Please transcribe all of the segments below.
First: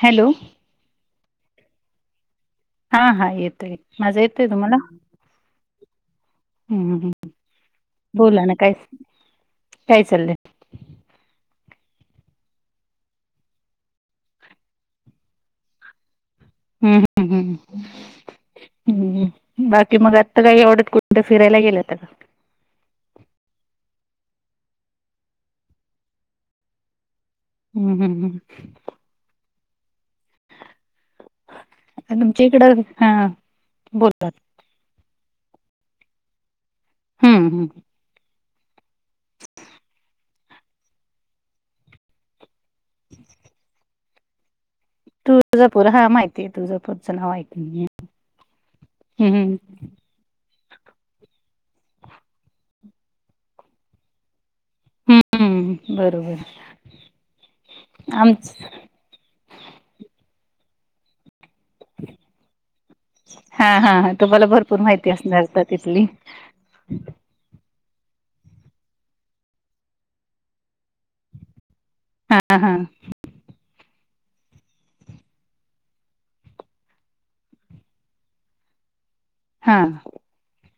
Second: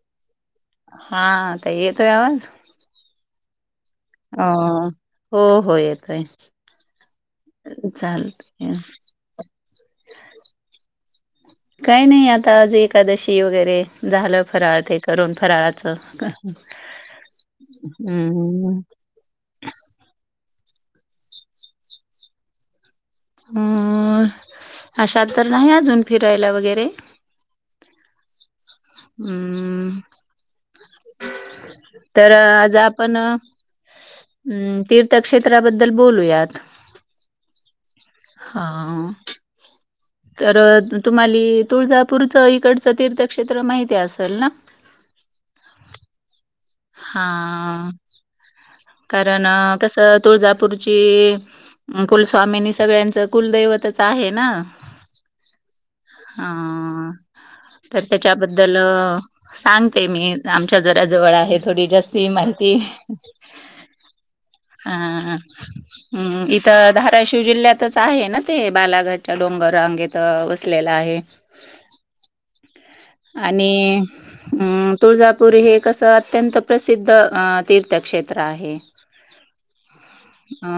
Hello हाता येतोय आवाज हा हा येतय माजा अ येतय तुम्हाला. हो हो येतोय हम्म हम्म बोला ना चालतय काय चालय? काही नाही आता आज एकादशी वगैरे झालं फराळ ते करून फराळाचं हम्म हम्म हम्म हम्म. कुठ फिरायला गेल्या होत्या का? अ अश तर नाही अजून फिरायला वगैरे हम्म हम्म. हम्म. तर तुमच्या आज इकडं हा आपण अ बोलतात तीर्थ त्या क्षेत्राबद्दल बोलूयात. हम्म हम्म. हा. तर तुम्हाली तुळजापूरचं इकडचं तीर्थक्षेत्र माहिती असेल ना? तुळजापूर हा माहिती आहे तुळजापूरचं नाव ऐकून मी. हा. हम्म कारण हम्म कस तु तुळजापूरची कुलस्वामिनी सगळ्यांचं कुलदैवतच आहे ना. हम्म हम्म. [unintelligible] बरोबर हा. तर आमच त्याच्याबद्दल सांगते मी आमच्या शेजऱ्याजवळ आहे थोडी जास्ती माहिती. हा हा हा तुम्हाला भरपूर हा माहिती असणार का तिथली हम्म. इथ धाराशिव जिल्ह्यात च आहे ना ते बालाघटच्या डोंगर रांगेत वसलेलं आहे. हा हा आणि अम तुळजापूर हे कसं अत्यंत प्रसिद्ध अ तीर्थक्षेत्र आहे. हा. अ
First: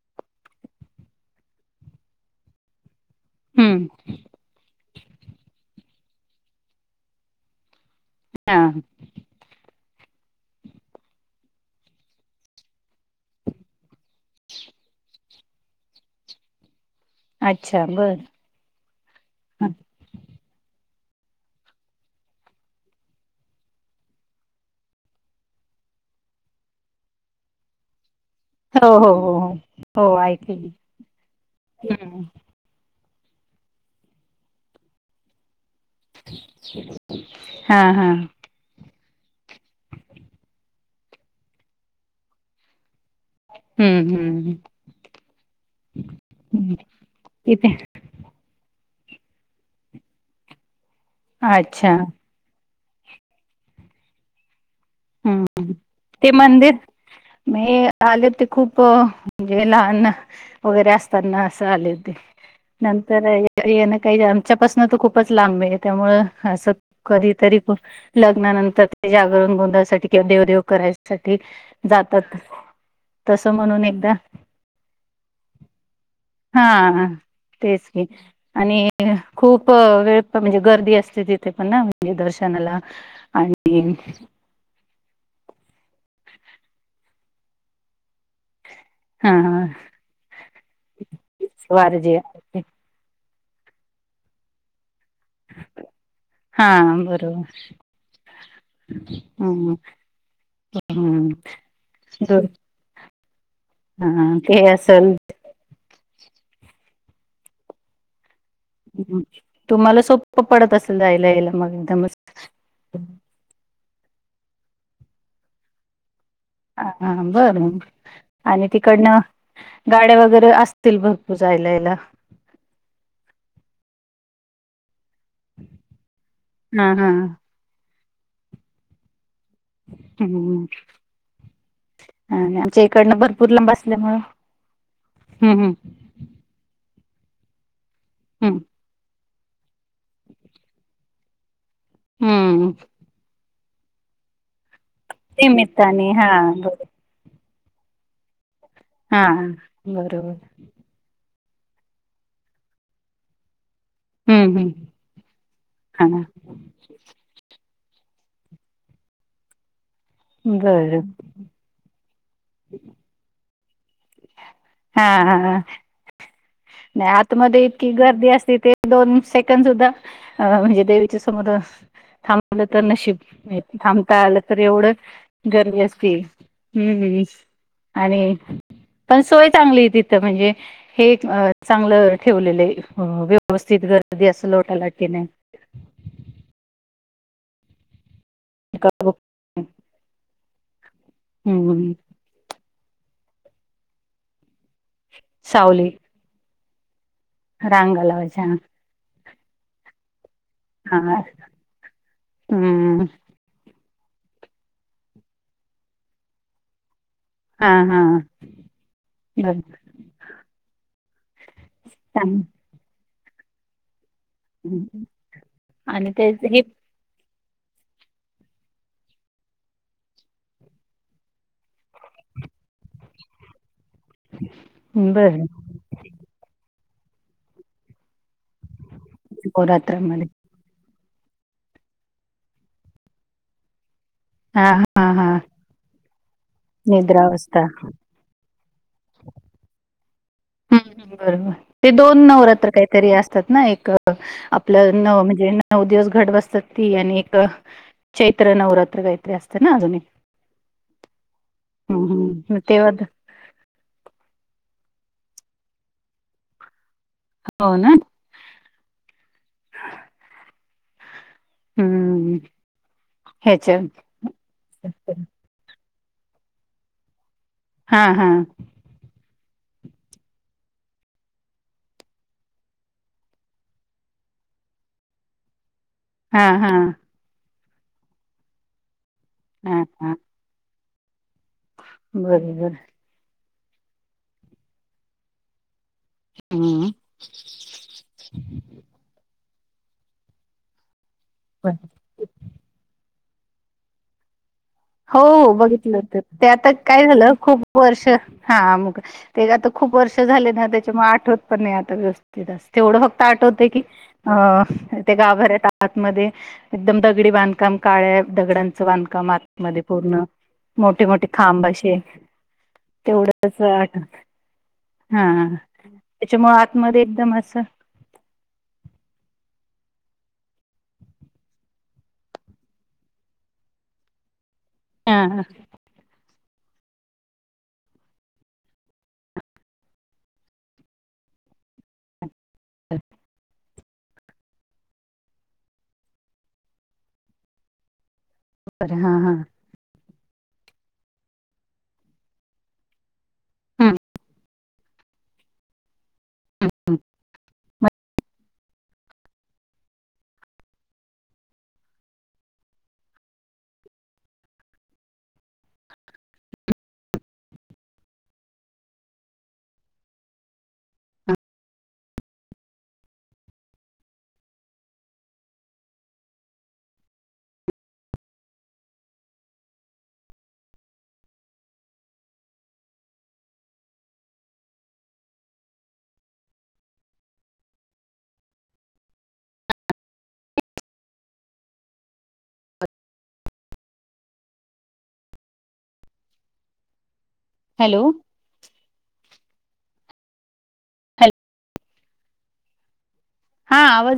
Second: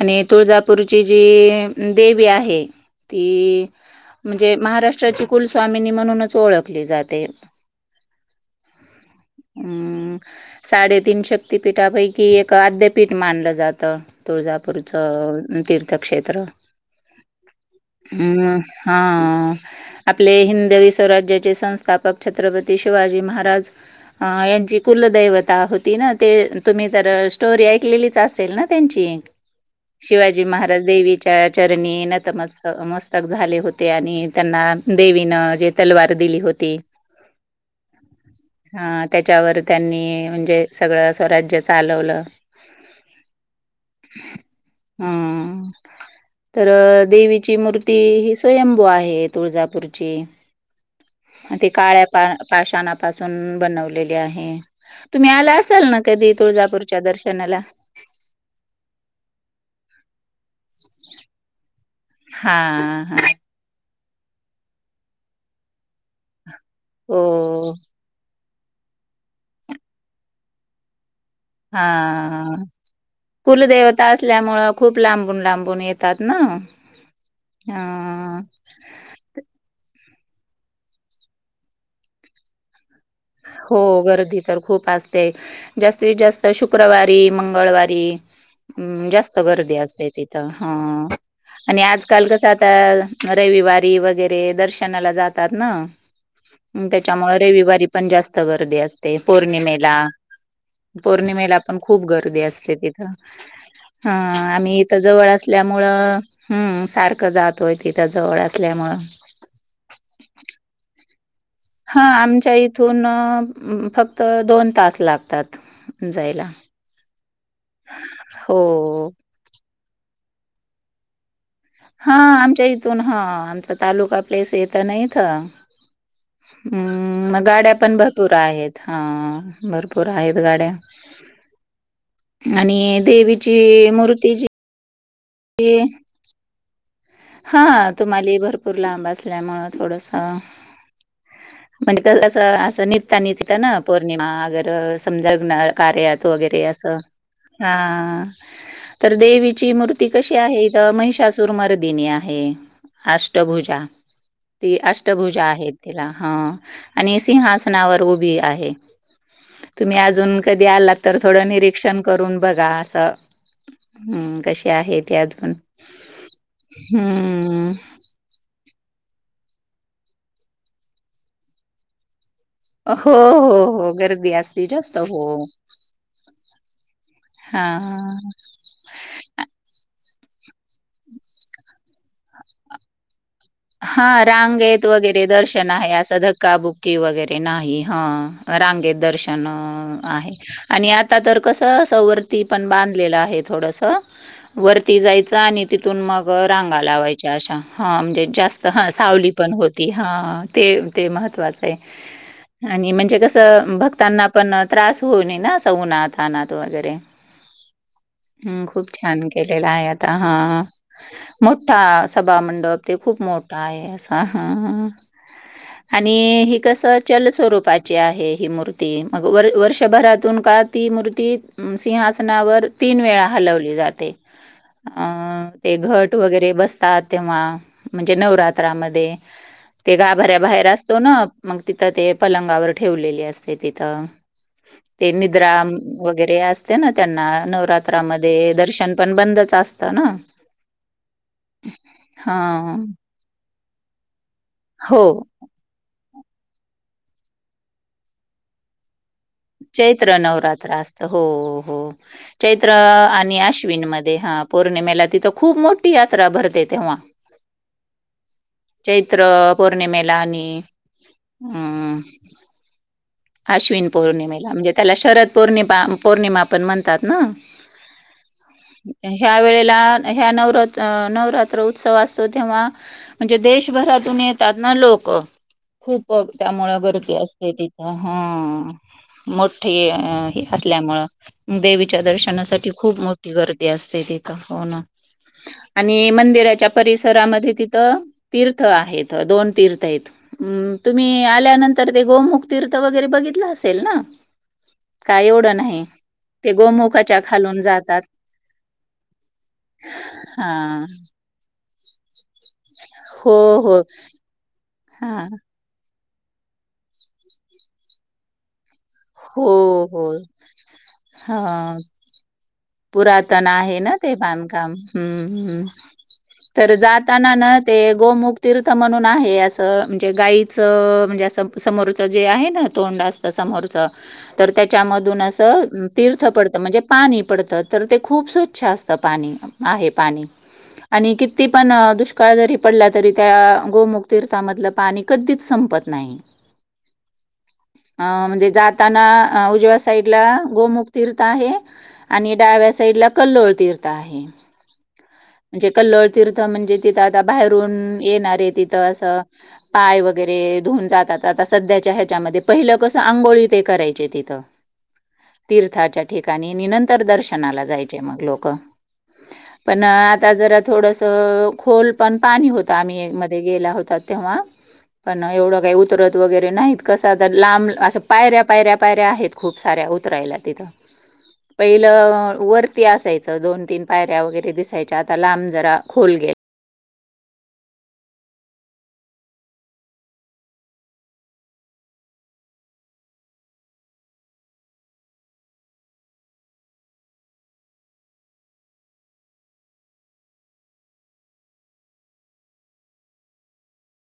आणि तुळजापूरची जी देवी आहे ती हम्म म्हणजे महाराष्ट्राची कुलस्वामिनी म्हणूनच ओळखली जाते. हा. हम्म. साडेतीन शक्तपीठापैकी एक आद्यपीठ मानलं जातं. तुळजापूरचं तीर्थक्षेत्र. अच्छा बर हम्म. हा आपले हिंदवी स्वराज्याचे संस्थापक छत्रपती शिवाजी महाराज यांची कुलदैव होती ना. ते तुम्ही तर स्टोरी ऐकलेली असेल ना हो हो त्यांची हो हो हो शिवाजी ऐकली महाराज देवीच्या चरणी हम्म नतमस्त क झाले होते आणि त्यांना देवीन जे तलवार दिली होती. हा हा हा. त्याच्यावर त्यांनी म्हणजे सगळं स्वराज्य चालवलं. हम्म हम्म. हम्म. तर हं. देवीची तिथे मूर्ती ही स्वयंभू आहे. तुळजापूरची अच्छा. काळ पा सून बनवलेले आहे. तुम्ही हं. आला असा ते मंदिर म आले ते खूप म्हणजे लहान वगैरे असताना असं आले होते. हां, नंतर हां. ये काही आमच्यापासन तर खूपच लांब आहे त्यामुळ असं कधीतरी हो. लग्ना नंतर ते जागरण, गोंधळ साठी किंवा देवदेव करायसाठी जातात. हां. तसं म्हणून कुलदेवता एकदा असल्यामुळं खूप लांबून लांबून येतात ना. हां, तेच की हां. आणि खूप वेळ ण म्हणजे गर्दी असते तिथे पण ना म्हणजे दर्शनाला. आणि हो. गर्दी तर खूप अस ते. जास्तीत जास्त शुक्रवारी, मंगळवारी. हम्म जास्त हां, हां. गर्दी असते तिथं. ह आणि वारजे आजकाल कसं आता रविवारी वगैरे दर्शनाला जातात ना हा त्याच्यामुळे बरोबर रविवारी पण जास्त गर्दी असते हम्म पौर्णिमेला हम्म पौर्णिमेला पण खूप गर्दी दोन असते तिथं हा ते आम्ही इथ असेल जवळ असल्यामुळं हम्म सारखं जातोय इथ जवळ असल्यामुळं तुम्हाला सोप्प पडत असेल जायला यायला मग हा एकदमच आमच्या इथून फक्त दोन तास लागतात जाय हा बरं आणि हो तिकडनं गाड्या वगैरे असतील बघ हा आमच्या इथून हा आमचा तालुका प्लेस येत नाही हा हा म् मग गाड्या पण भरपूर आहेत हा भरपूर आहेत गाड्या ह आमच्या आणि इकडनं भरपूर लांब देवीची असल्यामु मूर्ती जी हम्म हम् हा तुम्हाला भरपूर लांब असल्यामुळं थोडस म्हणजे कसं अस हम्म असं निघता निचता ना पौर्णिमा वगैरे समजा निमित्ताने कार्याच हा वगैरे बर असं हा तर हा देवीची मूर्ती बरोबर कशी आहे इथ म चासूरमर दििनी आहे अष्टभुजा हम्म हम्म ती अष्टभुजा आहेत तिला हा ह आणि सिं अनावर उभी आहे तुम्ही अजून कधी बरं आलात तर थोडं निरीक्षण करून बघा असं हम्म कसे आहे हा ते हा अजून नाही आतमध्येध्ये हम्म. इतकी गर्दी असती ते दोन म्हण स आलं तर हो, नशीब हो, हो थांबता गर्दी आलं तर असती एवढं जास्त हो. गर्मी असते हम्म् हां, आणि पण सोय चांगली तिथ म्हणज च ठे हा रांगेत वगैरे दर्शन आहे असं धक्काबुक्की वगैरे नाही ह रांगेत दर्शन आहे आणि आता तर कसं हम्म सवर्ती पण बां आहे थोडस वरती जायचं आणि सावली तिथून मग रांगा लावाय अच् अा हा रांगा म्हणजे लावायच्या जास्त हा सावली पण होती हा ते ते हा महत्वाचं आहे आणि हम्म म्हणजे कसंक् त्यांना पण त्रास होऊन ना अस उनाथ अनात वगैरे हा हा हम् खूप छान बरं केलेला आहे आता हा मोठा चांग सभामंडप ते खूप मोठा आहे असा ह आणि हे कसं चल स्वरूप आहे ही मूर् म वर्षभरातून का ती मूर्ती सिंहासनावर तीन वेळा हलवली जात अ बरं ते घट वगैरे बसतात तेव्हा म्हणजे नवरात ा ते नवरात्रामध्ये गाभऱ्या बाहे असतो ना मग तिथं ते पलंगावर ठेवलेली असते तिथं हा हा ते हा निद्रा वगैरे असते ना त्यांना निद्रावस्था नवरात्रामध्ये दर्शन पण बंदच असतं ना हम् बरोबर ते दोन हा नवरात्र काहीतरी असतात ना एक हो आपलं नव म्हणजे नऊ दिवस घट बसतात ती आणि एक चैत्र नवरात्र ग चैत्र नवरात्र असत हो हो हं, हं. मग चैत्र तेव्हा तर आणि आश्विनमध्ये हा ह पौर्णिमेला तिथं खूप मोठी यात्रा भरते तेव्हा हो ना? चैत्र पौर्णिमेला आणि हम्म अश्विन पौर्णिमेला म्हणजे त्याला शरद पौर्णिमा पौर्णिमा पण म्हणतात ना हा हा ह्या वेळेला ह्या नवरात नवरात्र उत्सव असतो तेव्हा म्हणजे देशभरातून येतात ना लोक खूप हां, त्यामु हां. गर्दी असते तिथ ह मोठे हां, हां. असल्यामुं देवीच्या दर्शनासाठी बरोबर. खूप मोठी गरज ते असते ते का हो ना आणि मंदिराच्या हं. परिसरामध्ये तिथं तीर्थ आहे दोन त तुम्ही आल्यानंतर गोमु तीर्थ वगरे बघित असेल ना हो काय हो एवढं नाही बघितलं ते आता काय गोमुखाच्या झालं खालून खूप जातात. वर्ष हा मग ते आ खूप वर्ष झाले ना हां. त्याच्या मग आठवत पण नाही व्यवस्थित अस तेवढं फक्त हो, आठवते हो. की अ ते हां. गाभर येत मध्ये एकदम दगडी बांधकाम काळ्या दगडांचं बांधकाम हो, मात म हो. पूर्ण मोठे मोठे खांब हां. असे पुरातन तेवढंच आहे ना आठ ते बांधकाम हा हम्मम् त्याच्यामुळे तर आतमध्ये जाताना एकदम ना असं ते गोमुख तीर्थ म्हणून आहे अस म्हणजे गाईीचं म्हणजे समोरचं जे आहे ना तोंड असत समोरचं तर त्याच्यामधून हा हा असं तीर्थ पडत म्हणजे पाणी पडतं तर ते खूप स्वच्छ असत पाणी आहे पाणी आणि किती पण दुष्काळ जरी पडला तरी त्या गोमुख तर्थामधलं पाणी कधीच संपत नाही अ म्हणजे बरं हा हा जाताना उजव्या साईडला गोमुख तिर्थ आहे आणि डाव्या साईडला कल्लोळ तीर्थ आहे म्हणजे कल्लोळ तीर्थ म्हणजे तिथं आता बाहेर ये तथ अस पाय वगरे ध जात सधच्या ह्याच्यामध्ये पहिलं कस आंघोळी ते करायचे तिथं तीर्थाच्या ठिकाणी निनंतर दर्शनाला जायचे मग लोक पण आता जरा थोडस खोल पण पाणी होतं आम्ही मध्ये गेला होता तेव्हा पण एवढं काही उतरत वगैरे नाहीत कसं आता लांब असं पायऱ्या पायऱ्या पायऱ्या आहेत खूप साऱ्या उतरायला तिथं पहिलं वरती असायचं दोन तीन पायऱ्या वगैरे दिसायच्या आता लांब जरा खोल ग हॅलो हॅलो हा आज